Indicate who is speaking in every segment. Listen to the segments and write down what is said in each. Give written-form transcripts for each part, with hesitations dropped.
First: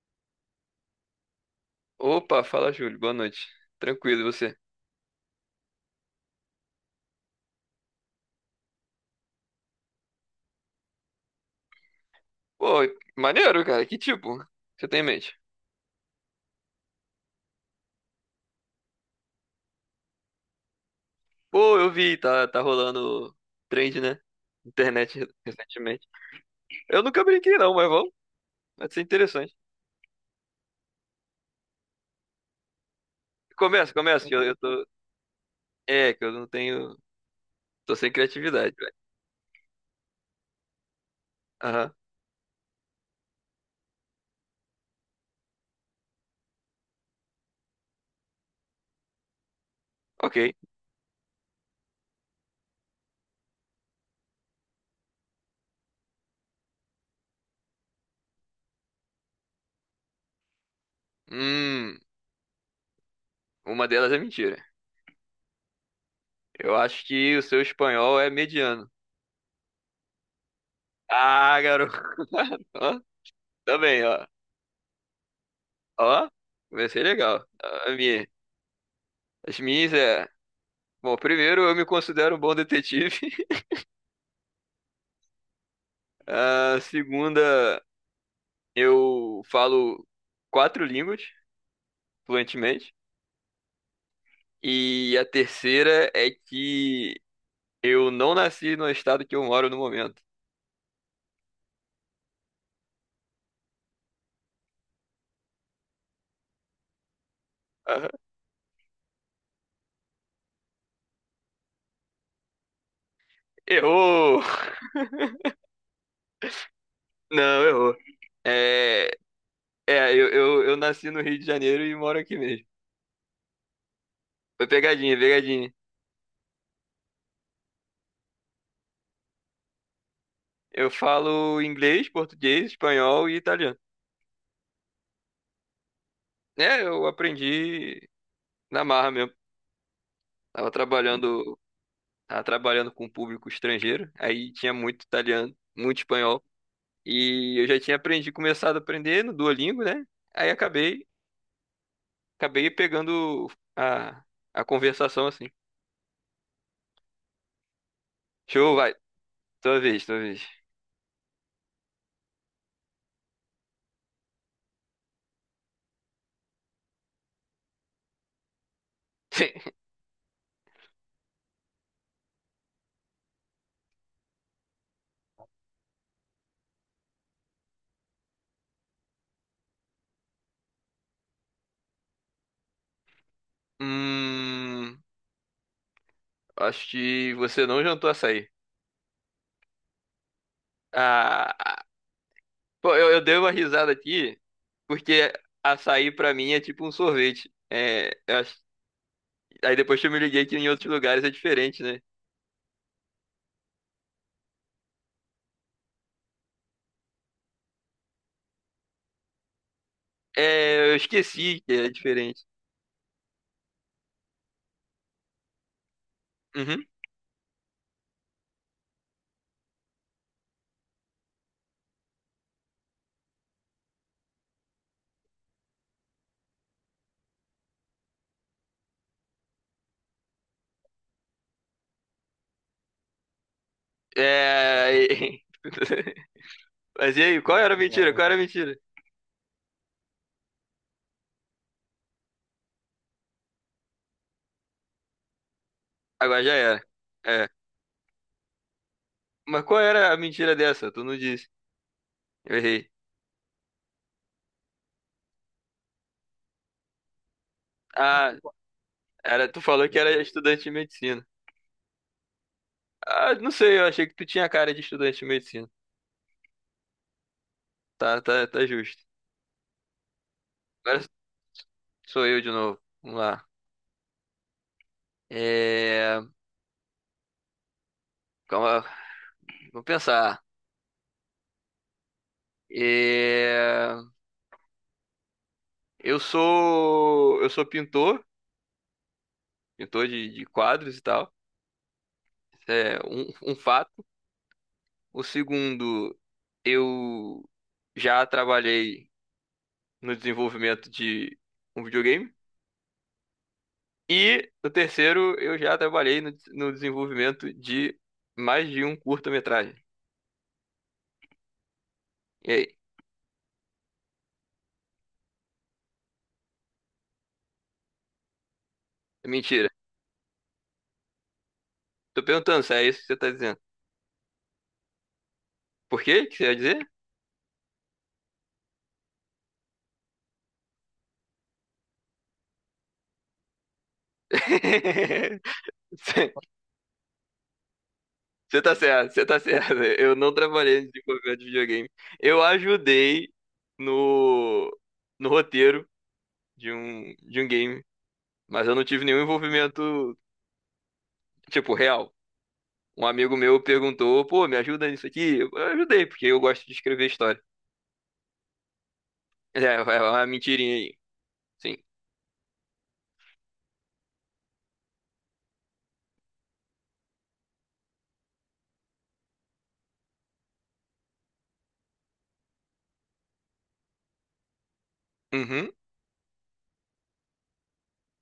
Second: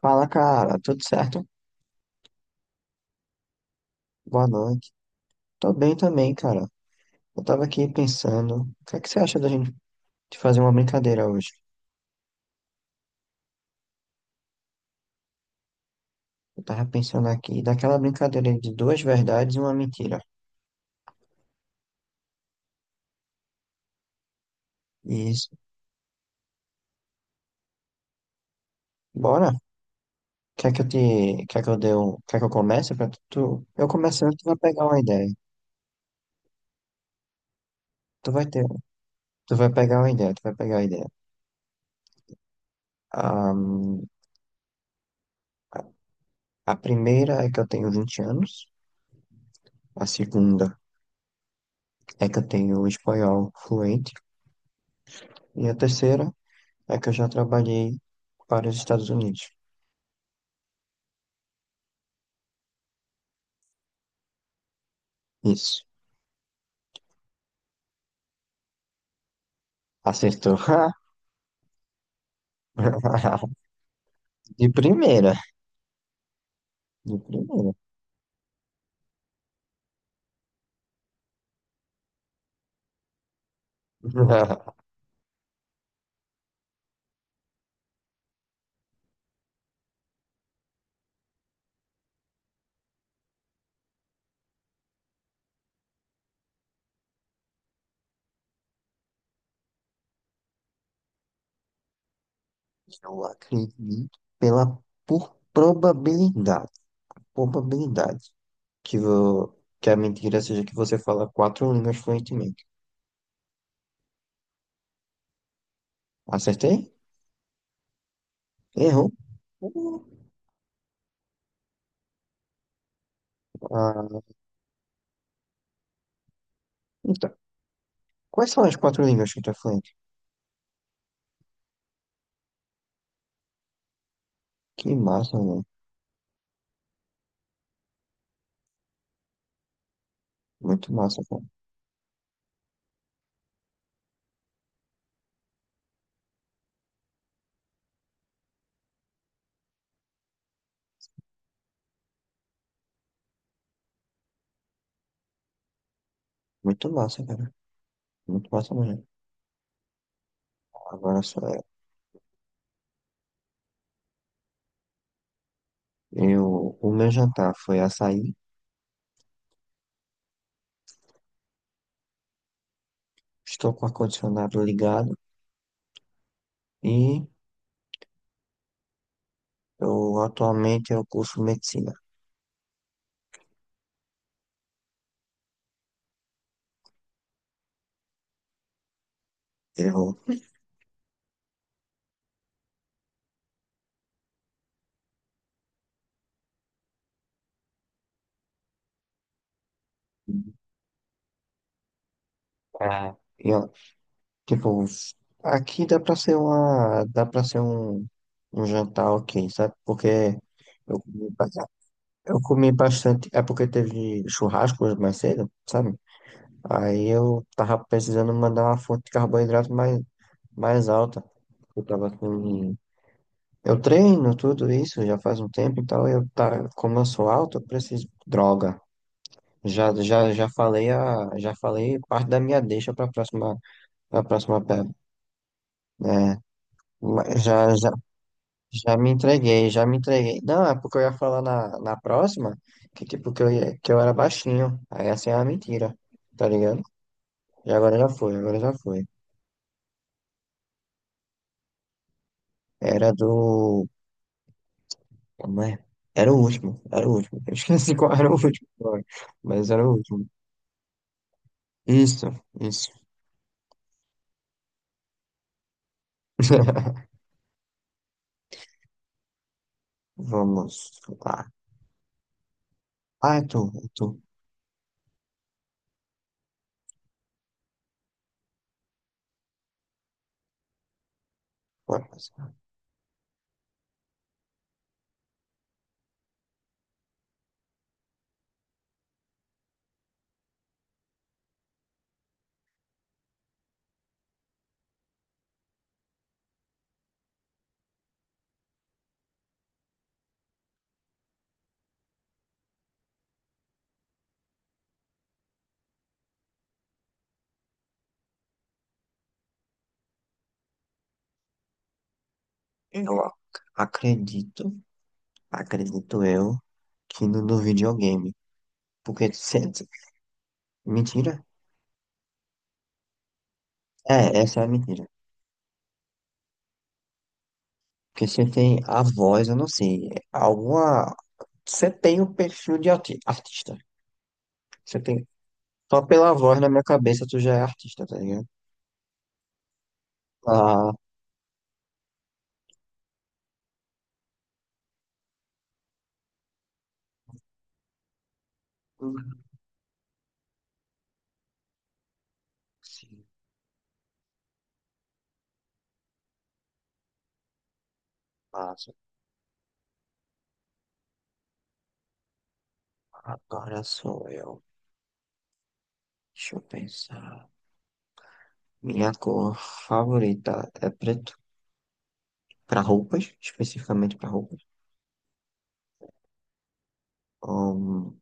Speaker 1: Fala, cara, tudo certo?
Speaker 2: Opa, fala Júlio, boa noite. Tranquilo, e
Speaker 1: Boa
Speaker 2: você?
Speaker 1: noite. Tô bem também, cara. Eu tava aqui pensando, o que é que você acha da gente de fazer uma brincadeira hoje?
Speaker 2: Pô, maneiro, cara, que tipo você tem em mente?
Speaker 1: Eu tava pensando aqui, daquela brincadeira de duas verdades e uma mentira.
Speaker 2: Pô, eu vi, tá, tá rolando trend, né? Internet
Speaker 1: Isso.
Speaker 2: recentemente. Eu nunca brinquei não, mas vamos, vai ser
Speaker 1: Bora?
Speaker 2: interessante.
Speaker 1: Quer que eu te, quer que eu dê um, Quer que eu comece pra tu? Eu
Speaker 2: Começa, começa, que
Speaker 1: começando,
Speaker 2: eu,
Speaker 1: tu
Speaker 2: eu
Speaker 1: vai
Speaker 2: tô...
Speaker 1: pegar uma ideia.
Speaker 2: É, que eu não tenho... Tô sem
Speaker 1: Tu vai ter,
Speaker 2: criatividade, velho.
Speaker 1: tu vai pegar uma ideia, tu vai pegar a ideia.
Speaker 2: Aham,
Speaker 1: Ahn, a primeira é que eu tenho 20 anos, a
Speaker 2: ok.
Speaker 1: segunda é que eu tenho espanhol fluente, e a terceira é que eu já trabalhei para os Estados Unidos.
Speaker 2: Hum, uma delas é mentira.
Speaker 1: Isso.
Speaker 2: Eu acho que o seu espanhol é mediano.
Speaker 1: Acertou.
Speaker 2: Ah, garoto. Ó, tá bem, ó.
Speaker 1: De primeira.
Speaker 2: Ó, vai ser
Speaker 1: De
Speaker 2: legal.
Speaker 1: primeira.
Speaker 2: A minha, as minhas é. Bom, primeiro, eu me considero um bom detetive. A segunda, eu falo quatro línguas fluentemente. E a terceira é que eu não nasci no estado que eu moro no momento.
Speaker 1: Eu acredito pela por probabilidade.
Speaker 2: Ah,
Speaker 1: Probabilidade. Que, vo, que a mentira seja que você fala quatro línguas fluentemente.
Speaker 2: errou!
Speaker 1: Acertei?
Speaker 2: Não, errou.
Speaker 1: Errou?
Speaker 2: É,
Speaker 1: Uh,
Speaker 2: é eu nasci no Rio de Janeiro e moro aqui mesmo.
Speaker 1: Ah,
Speaker 2: Foi pegadinha, pegadinha.
Speaker 1: então, quais são as quatro línguas que tu é fluente?
Speaker 2: Eu falo inglês, português, espanhol e italiano.
Speaker 1: Que massa, mano.
Speaker 2: É, eu aprendi na marra mesmo. Tava
Speaker 1: Muito massa, cara.
Speaker 2: trabalhando tava trabalhando com um público estrangeiro, aí tinha muito italiano, muito espanhol, e eu já tinha aprendido, começado a aprender no Duolingo, né? Aí acabei pegando a, a conversação assim.
Speaker 1: Muito massa, cara. Muito massa
Speaker 2: Show, vai,
Speaker 1: mesmo.
Speaker 2: tua vez, tua vez.
Speaker 1: Agora só. Eu, o meu jantar foi açaí, estou com o ar-condicionado ligado e eu atualmente eu curso medicina.
Speaker 2: Hum, Acho que você não jantou açaí.
Speaker 1: Eu,
Speaker 2: Ah, pô, eu dei uma risada aqui, porque açaí pra mim é tipo um sorvete. É, eu acho- aí depois que eu me liguei que em outros lugares é diferente, né?
Speaker 1: ah, eu, tipo, aqui dá pra ser uma, dá pra ser um, um jantar ok, sabe? Porque
Speaker 2: É, eu
Speaker 1: eu comi, ba-
Speaker 2: esqueci que é
Speaker 1: eu
Speaker 2: diferente.
Speaker 1: comi bastante, é porque teve churrasco hoje mais cedo, sabe?
Speaker 2: Uhum.
Speaker 1: Aí eu tava precisando mandar uma fonte de carboidrato mais alta. Eu tava com. Eu treino tudo isso já faz um tempo, então como eu sou alto, eu preciso droga. Já falei a já falei parte da minha deixa para próxima pedra.
Speaker 2: É.
Speaker 1: É,
Speaker 2: Mas e aí,
Speaker 1: mas
Speaker 2: qual era a mentira? Qual era a mentira?
Speaker 1: já me entreguei, já me entreguei. Não, é porque eu ia falar na próxima que tipo que eu ia, que eu era baixinho. Aí essa é uma mentira,
Speaker 2: Agora
Speaker 1: tá
Speaker 2: já
Speaker 1: ligado?
Speaker 2: era. É.
Speaker 1: E agora já foi, agora já foi.
Speaker 2: Mas qual era a mentira dessa? Tu não disse. Eu errei.
Speaker 1: Era do, como é? Era o último, era o último. Eu esqueci qual era o
Speaker 2: Ah,
Speaker 1: último, agora,
Speaker 2: era, tu
Speaker 1: mas era
Speaker 2: falou
Speaker 1: o
Speaker 2: que era
Speaker 1: último.
Speaker 2: estudante de medicina.
Speaker 1: Isso. Isso.
Speaker 2: Ah, não sei, eu achei que tu tinha cara de estudante de medicina. Tá, tá, tá justo.
Speaker 1: Vamos
Speaker 2: Agora
Speaker 1: lá.
Speaker 2: sou eu de novo. Vamos
Speaker 1: Ah, é
Speaker 2: lá.
Speaker 1: tu, é tu.
Speaker 2: É. Calma, vamos pensar.
Speaker 1: Bora passar.
Speaker 2: É, eu sou. Eu sou pintor, pintor de quadros e tal. Isso é um fato. O segundo, eu já trabalhei no desenvolvimento de um videogame. E no terceiro, eu já trabalhei no desenvolvimento de mais de um curta-metragem. E aí?
Speaker 1: Eu ac- acredito, Acredito eu, que no, do videogame.
Speaker 2: É
Speaker 1: Porque se...
Speaker 2: mentira.
Speaker 1: Mentira?
Speaker 2: Tô perguntando se é isso que você tá dizendo.
Speaker 1: É, essa é a mentira.
Speaker 2: Por quê? O que você ia dizer?
Speaker 1: Porque você tem a voz, eu não sei, alguma... Você tem o perfil de artista. Você tem... Só pela
Speaker 2: Você
Speaker 1: voz na minha cabeça tu já é artista, tá ligado?
Speaker 2: você tá certo, você tá certo. Eu não trabalhei no
Speaker 1: Ah,
Speaker 2: desenvolvimento de videogame. Eu ajudei no, no roteiro de um game, mas eu não tive nenhum envolvimento, tipo, real. Um
Speaker 1: sim,
Speaker 2: amigo meu perguntou, pô, me ajuda nisso aqui? Eu ajudei, porque eu gosto de escrever história.
Speaker 1: passa.
Speaker 2: É, é uma mentirinha aí. Sim.
Speaker 1: Agora sou eu. Deixa eu pensar. Minha cor favorita é preto. Para roupas, especificamente para roupas.
Speaker 2: Uhum.
Speaker 1: Hum,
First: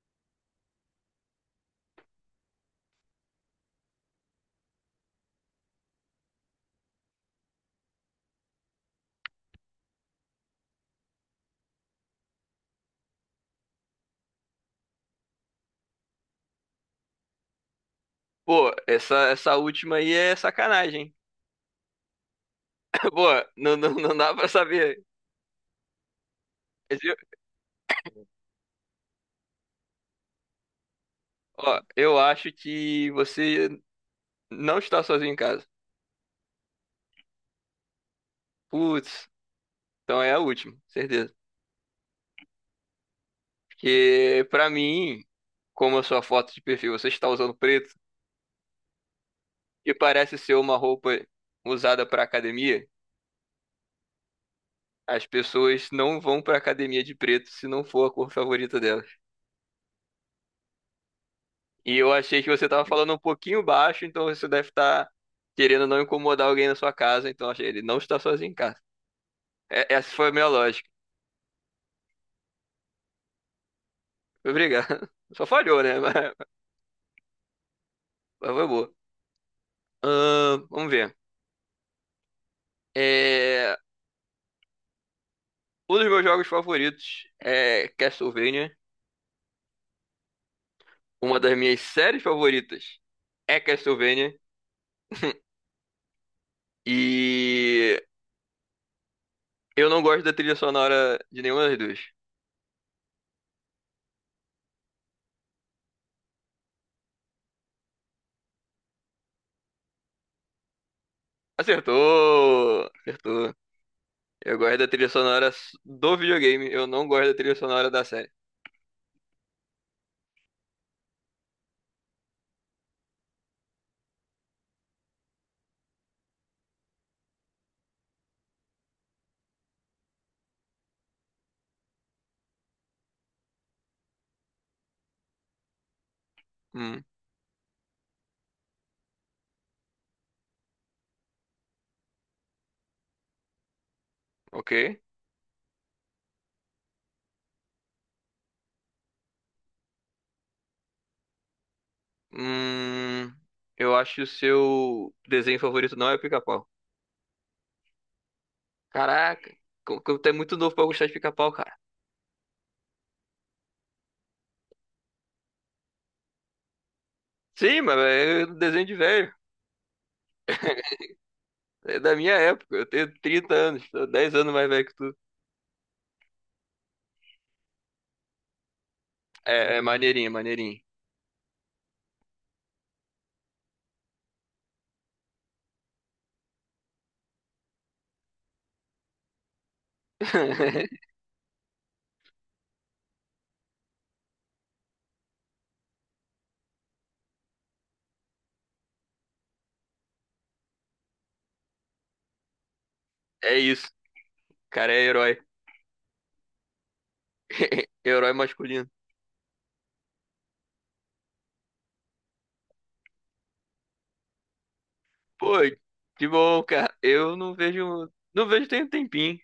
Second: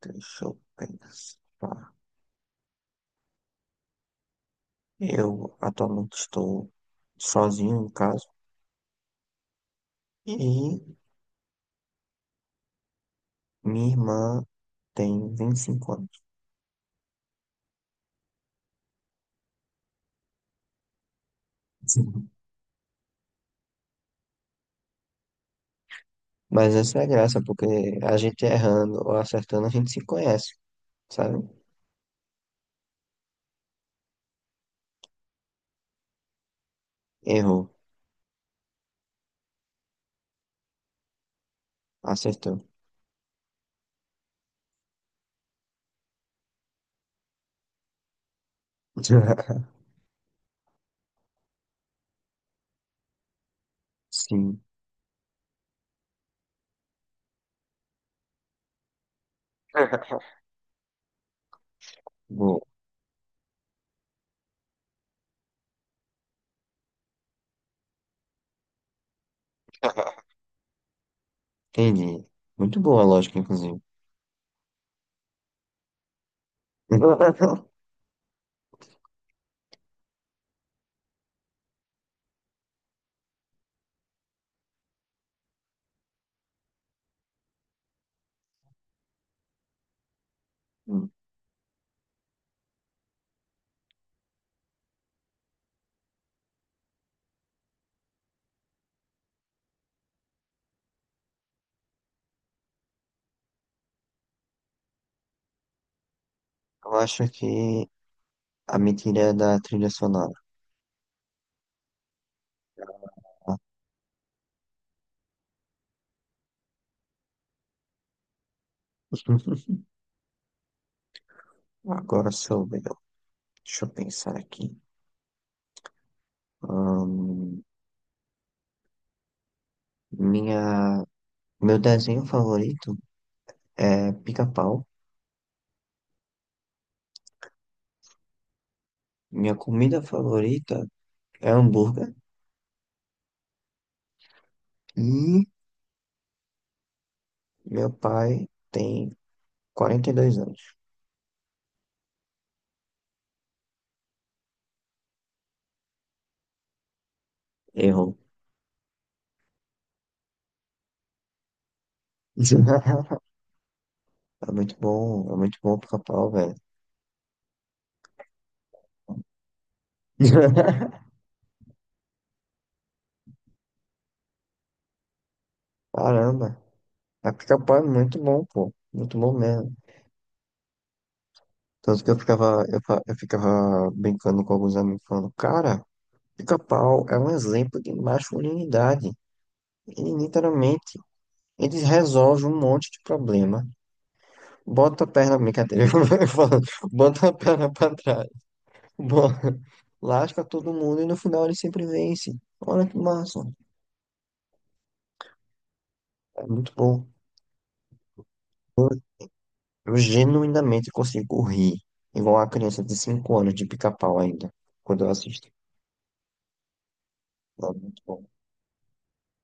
Speaker 1: deixa eu pensar. Eu atualmente estou sozinho em casa e minha irmã tem 25 anos.
Speaker 2: Pô, essa última aí é sacanagem, hein?
Speaker 1: Sim.
Speaker 2: Pô, não, não, não dá pra saber.
Speaker 1: Mas essa
Speaker 2: Mas
Speaker 1: é a
Speaker 2: eu-
Speaker 1: graça, porque a gente errando ou acertando, a gente se conhece, sabe?
Speaker 2: Ó, eu acho que você não está sozinho em casa.
Speaker 1: Errou,
Speaker 2: Putz, então é a última, certeza.
Speaker 1: acertou.
Speaker 2: Porque pra mim, como a sua foto de perfil, você está usando preto, que parece ser uma roupa usada pra academia.
Speaker 1: Sim,
Speaker 2: As pessoas não vão pra academia de preto se não for a cor favorita delas. E eu achei que
Speaker 1: boa.
Speaker 2: você tava falando um pouquinho baixo, então você deve estar querendo não incomodar alguém na sua casa, então achei ele não está sozinho em casa. É- essa foi a minha lógica.
Speaker 1: Entendi. Muito boa a lógica, inclusive.
Speaker 2: Obrigado. Só falhou, né? Mas, mas foi boa. Vamos ver. É, um dos meus jogos favoritos é Castlevania. Uma das minhas séries favoritas é Castlevania. E eu não gosto da trilha sonora de nenhuma das duas.
Speaker 1: Eu acho que a mentira é da trilha sonora.
Speaker 2: Acertou! Acertou. Eu gosto da trilha sonora do videogame, eu não gosto da trilha sonora da série.
Speaker 1: Agora sou eu. Deixa eu pensar aqui. Ahn, minha, Meu desenho favorito é pica-pau.
Speaker 2: Hum,
Speaker 1: Minha comida favorita é hambúrguer.
Speaker 2: ok.
Speaker 1: E meu pai tem 42 anos.
Speaker 2: Hum, eu acho que o seu desenho favorito não é Pica-Pau.
Speaker 1: Errou.
Speaker 2: Caraca, como tu é muito novo pra gostar de Pica-Pau, cara.
Speaker 1: É muito bom o pica-pau, velho.
Speaker 2: Sim, mas é um desenho de velho. É da minha época, eu tenho 30 anos, tô 10 anos mais velho que tu.
Speaker 1: Caramba, a pica-pau é muito bom, pô. Muito bom mesmo.
Speaker 2: É, é maneirinho, é maneirinho.
Speaker 1: Tanto que eu ficava brincando com alguns amigos falando, cara. Pica-pau é um exemplo de masculinidade. Ele literalmente, eles resolvem um monte de problema. Bota a perna, brincadeira, eu falo, bota a perna pra trás. bo- Lasca todo mundo e no final ele sempre vence. Olha que massa.
Speaker 2: É isso, cara é herói.
Speaker 1: É muito bom.
Speaker 2: Herói masculino.
Speaker 1: Eu, eu genuinamente consigo rir, igual a criança de 5 anos de pica-pau ainda, quando eu assisto.
Speaker 2: Pô, de boa, cara. Eu não
Speaker 1: É muito
Speaker 2: vejo.
Speaker 1: bom.
Speaker 2: Não vejo tem um tempinho.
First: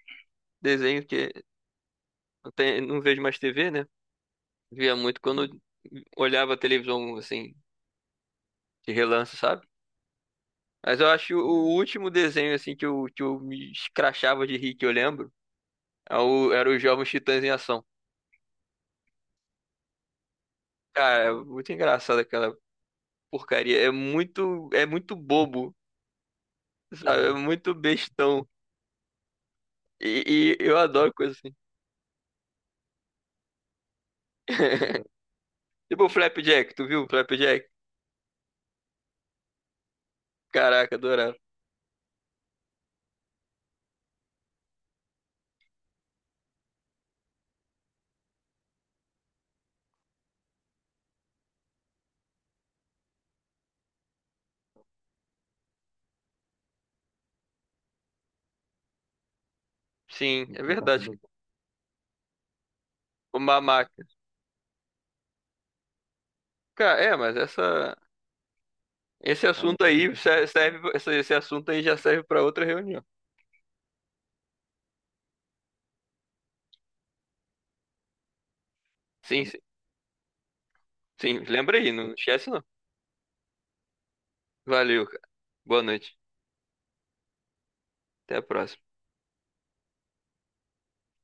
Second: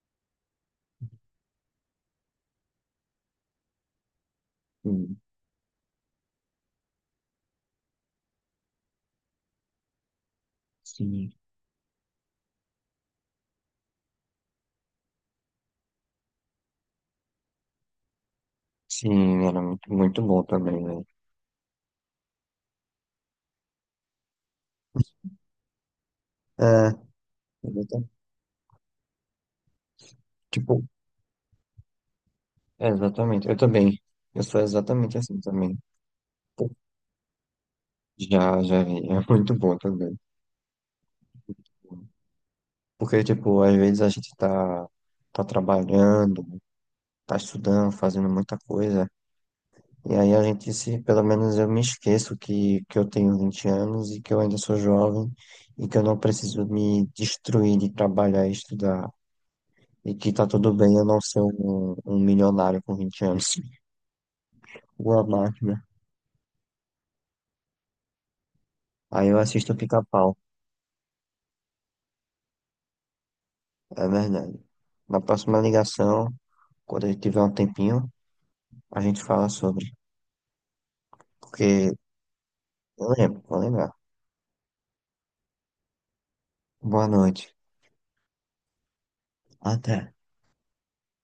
Speaker 2: Desenho que. Não, tem- não vejo mais TV, né? Via
Speaker 1: Hum.
Speaker 2: muito quando olhava a televisão, assim, de relance, sabe? Mas eu
Speaker 1: Sim,
Speaker 2: acho o último desenho, assim, que eu me escrachava de rir, que eu lembro, é o- era os Jovens Titãs em Ação.
Speaker 1: sim, era muito, muito bom também, né?
Speaker 2: Cara, é muito engraçado aquela porcaria. É muito. É muito bobo,
Speaker 1: É,
Speaker 2: sabe? É muito
Speaker 1: eu tô-
Speaker 2: bestão. E eu
Speaker 1: tipo,
Speaker 2: adoro coisa assim.
Speaker 1: É, exatamente, eu também. Eu sou exatamente assim também.
Speaker 2: Tipo o
Speaker 1: Pô,
Speaker 2: Flapjack, tu viu o Flapjack?
Speaker 1: já, já vi. É muito bom também.
Speaker 2: Caraca, adorava.
Speaker 1: Porque, tipo, às vezes a gente tá, tá trabalhando, tá estudando, fazendo muita coisa. E aí a gente se, pelo menos eu me esqueço que eu tenho 20 anos e que eu ainda sou jovem e que eu não preciso me destruir de trabalhar e estudar. E que tá
Speaker 2: Sim, é tá
Speaker 1: tudo bem eu
Speaker 2: verdade.
Speaker 1: não ser um milionário com 20 anos.
Speaker 2: Uma máquina.
Speaker 1: Uma máquina.
Speaker 2: Cara, é, mas
Speaker 1: Aí eu
Speaker 2: esse
Speaker 1: assisto o
Speaker 2: assunto aí
Speaker 1: Pica-Pau.
Speaker 2: serve, esse assunto aí já serve para outra reunião.
Speaker 1: É verdade. Na próxima ligação. Quando a gente tiver um tempinho, a gente
Speaker 2: Sim,
Speaker 1: fala
Speaker 2: sim,
Speaker 1: sobre.
Speaker 2: sim. Lembra
Speaker 1: Porque
Speaker 2: aí, não esquece não.
Speaker 1: eu lembro, vou lembrar.
Speaker 2: Valeu, cara. Boa noite.
Speaker 1: Boa noite.
Speaker 2: Até a próxima.
Speaker 1: Até.